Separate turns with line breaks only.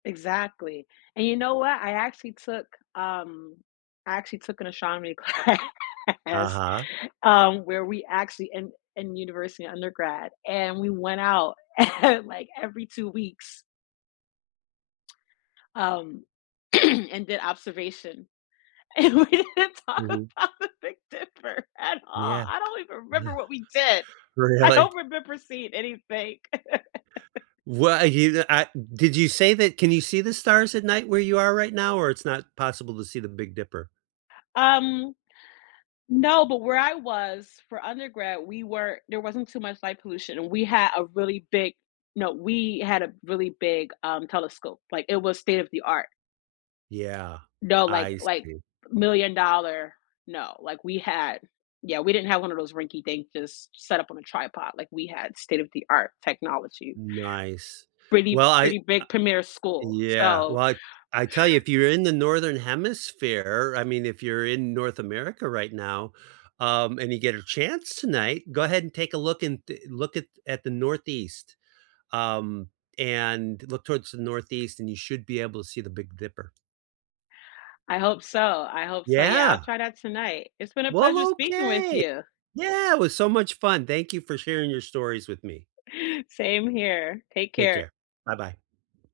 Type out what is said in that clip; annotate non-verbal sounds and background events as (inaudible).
Exactly. And you know what? I actually took, um, I actually took an astronomy class,
Uh-huh.
um, where we actually in in university undergrad and we went out (chuckles) like every 2 weeks um, (clears throat) and did observation. And we didn't talk
Mhm.
about the big dipper at all.
Yeah.
I don't even remember what we did. I
Really?
don't remember seeing anything. (laughs)
Well, you the I did you say that can you see the stars at night where you are right now, or it's not possible to see the Big Dipper?
Um, no, but where I was, for undergrad, we were there wasn't too much light pollution and we had a really big no, we had a really big, um, telescope. Like it was state-of-the-art.
Yeah.
No, like
I
like,
see.
million-dollar. No, like we had Yeah, we didn't have one of those rinky dink, just set up on a tripod. Like we had state-of-the-art technology.
Nice.
Pretty
Well I, ah
pretty big premier school,
Yeah,
so
like, I tell you, if
(chuckles)
you're in the Northern Hemisphere, I mean, if you're in North America right now, um, and you get a chance tonight, go ahead and take a look in the look at at the Northeast. Um, and look towards the Northeast and you should be able to see the Big Dipper.
I hope so I hope so. Yeah, I'll
Yeah.
try that tonight. It's been a pleasure
Well,
speaking with
okay.
you.
Yeah, it was so much fun. Thank you for sharing your stories with me.
Same here. Take
Take
care.
care. Buh-bye.